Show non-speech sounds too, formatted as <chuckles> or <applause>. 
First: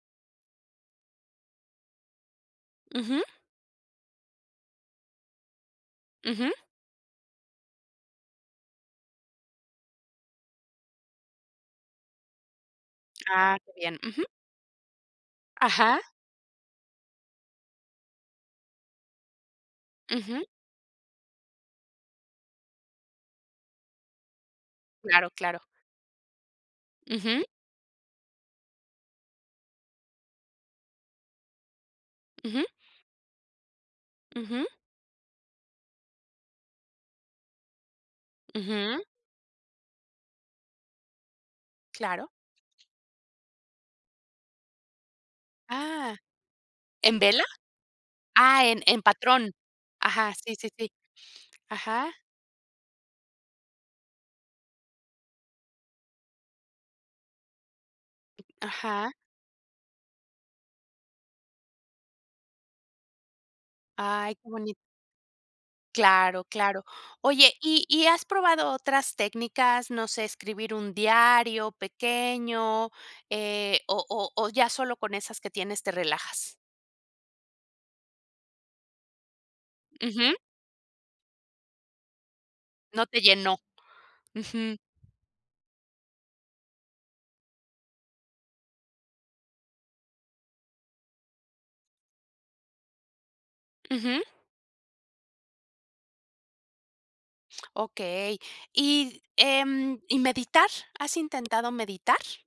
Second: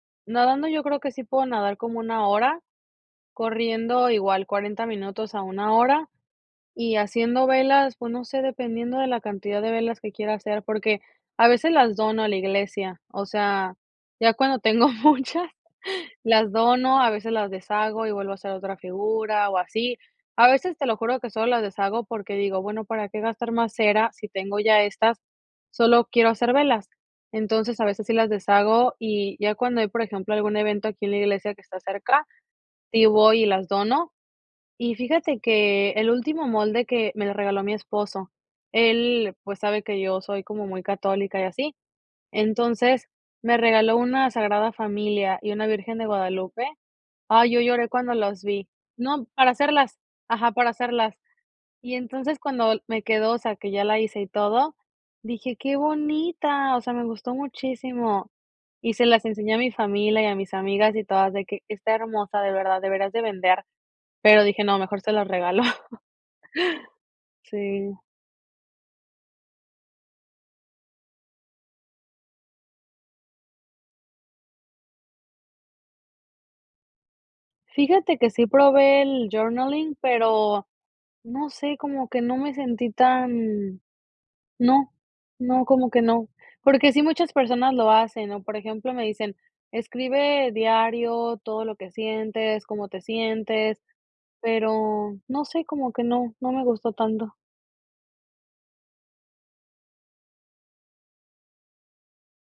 Nadando yo creo que sí puedo nadar como 1 hora, Ujú. corriendo igual 40 minutos a 1 hora. Ujú. Y haciendo velas, pues, no sé, dependiendo de la cantidad de velas que quiera hacer porque, a veces las dono a la iglesia, o Ah, que sea, bien, ujú. ya cuando tengo muchas Ajá. las dono, a veces las deshago y vuelvo a hacer otra figura o así. Ujú. A veces te lo juro que solo las deshago porque digo: "Bueno, ¿para qué gastar más cera si tengo ya estas? Claro, claro. Solo quiero hacer velas". Ujú. Entonces, a veces sí las deshago y ya cuando hay, por ejemplo, algún evento aquí en la iglesia que está cerca, Ujú. sí voy y las dono. Ujú. Y fíjate que el último molde que me lo regaló mi esposo, Ujú. él, pues, sabe que yo soy como muy católica y así, Claro. entonces me regaló una Sagrada Familia y una Virgen de Ah, Guadalupe. ¿en vela? Ay, yo lloré cuando las Ah, vi. en en No, para patrón. hacerlas, Ajá, ajá, sí, sí, para sí. hacerlas. Y Ajá. entonces, cuando me quedó, o sea, que ya la hice y todo, dije: "¡Qué bonita!" O sea, me gustó muchísimo y se Ajá. las enseñé a mi familia y a mis amigas y todas de que: "Está hermosa, de verdad, deberías de vender", Ay, pero qué dije: boni "No, mejor se las regalo". Claro, claro. <chuckles> Oye, ¿y Sí. y has probado otras técnicas, no sé, escribir un diario pequeño, eh, o o o ya solo con esas que tienes te relajas? Fíjate que sí probé el journaling, Ujú. pero no sé, como que no me sentí No te llenó. tan Ujú. no, no, como que no. Porque sí muchas personas lo hacen, ¿no? Por ejemplo, me dicen: "Escribe diario todo lo que sientes, cómo te sientes", Ujú. pero no sé, como que no, no me gustó tanto. Okey. ¿Y, em, y meditar? ¿Has intentado meditar?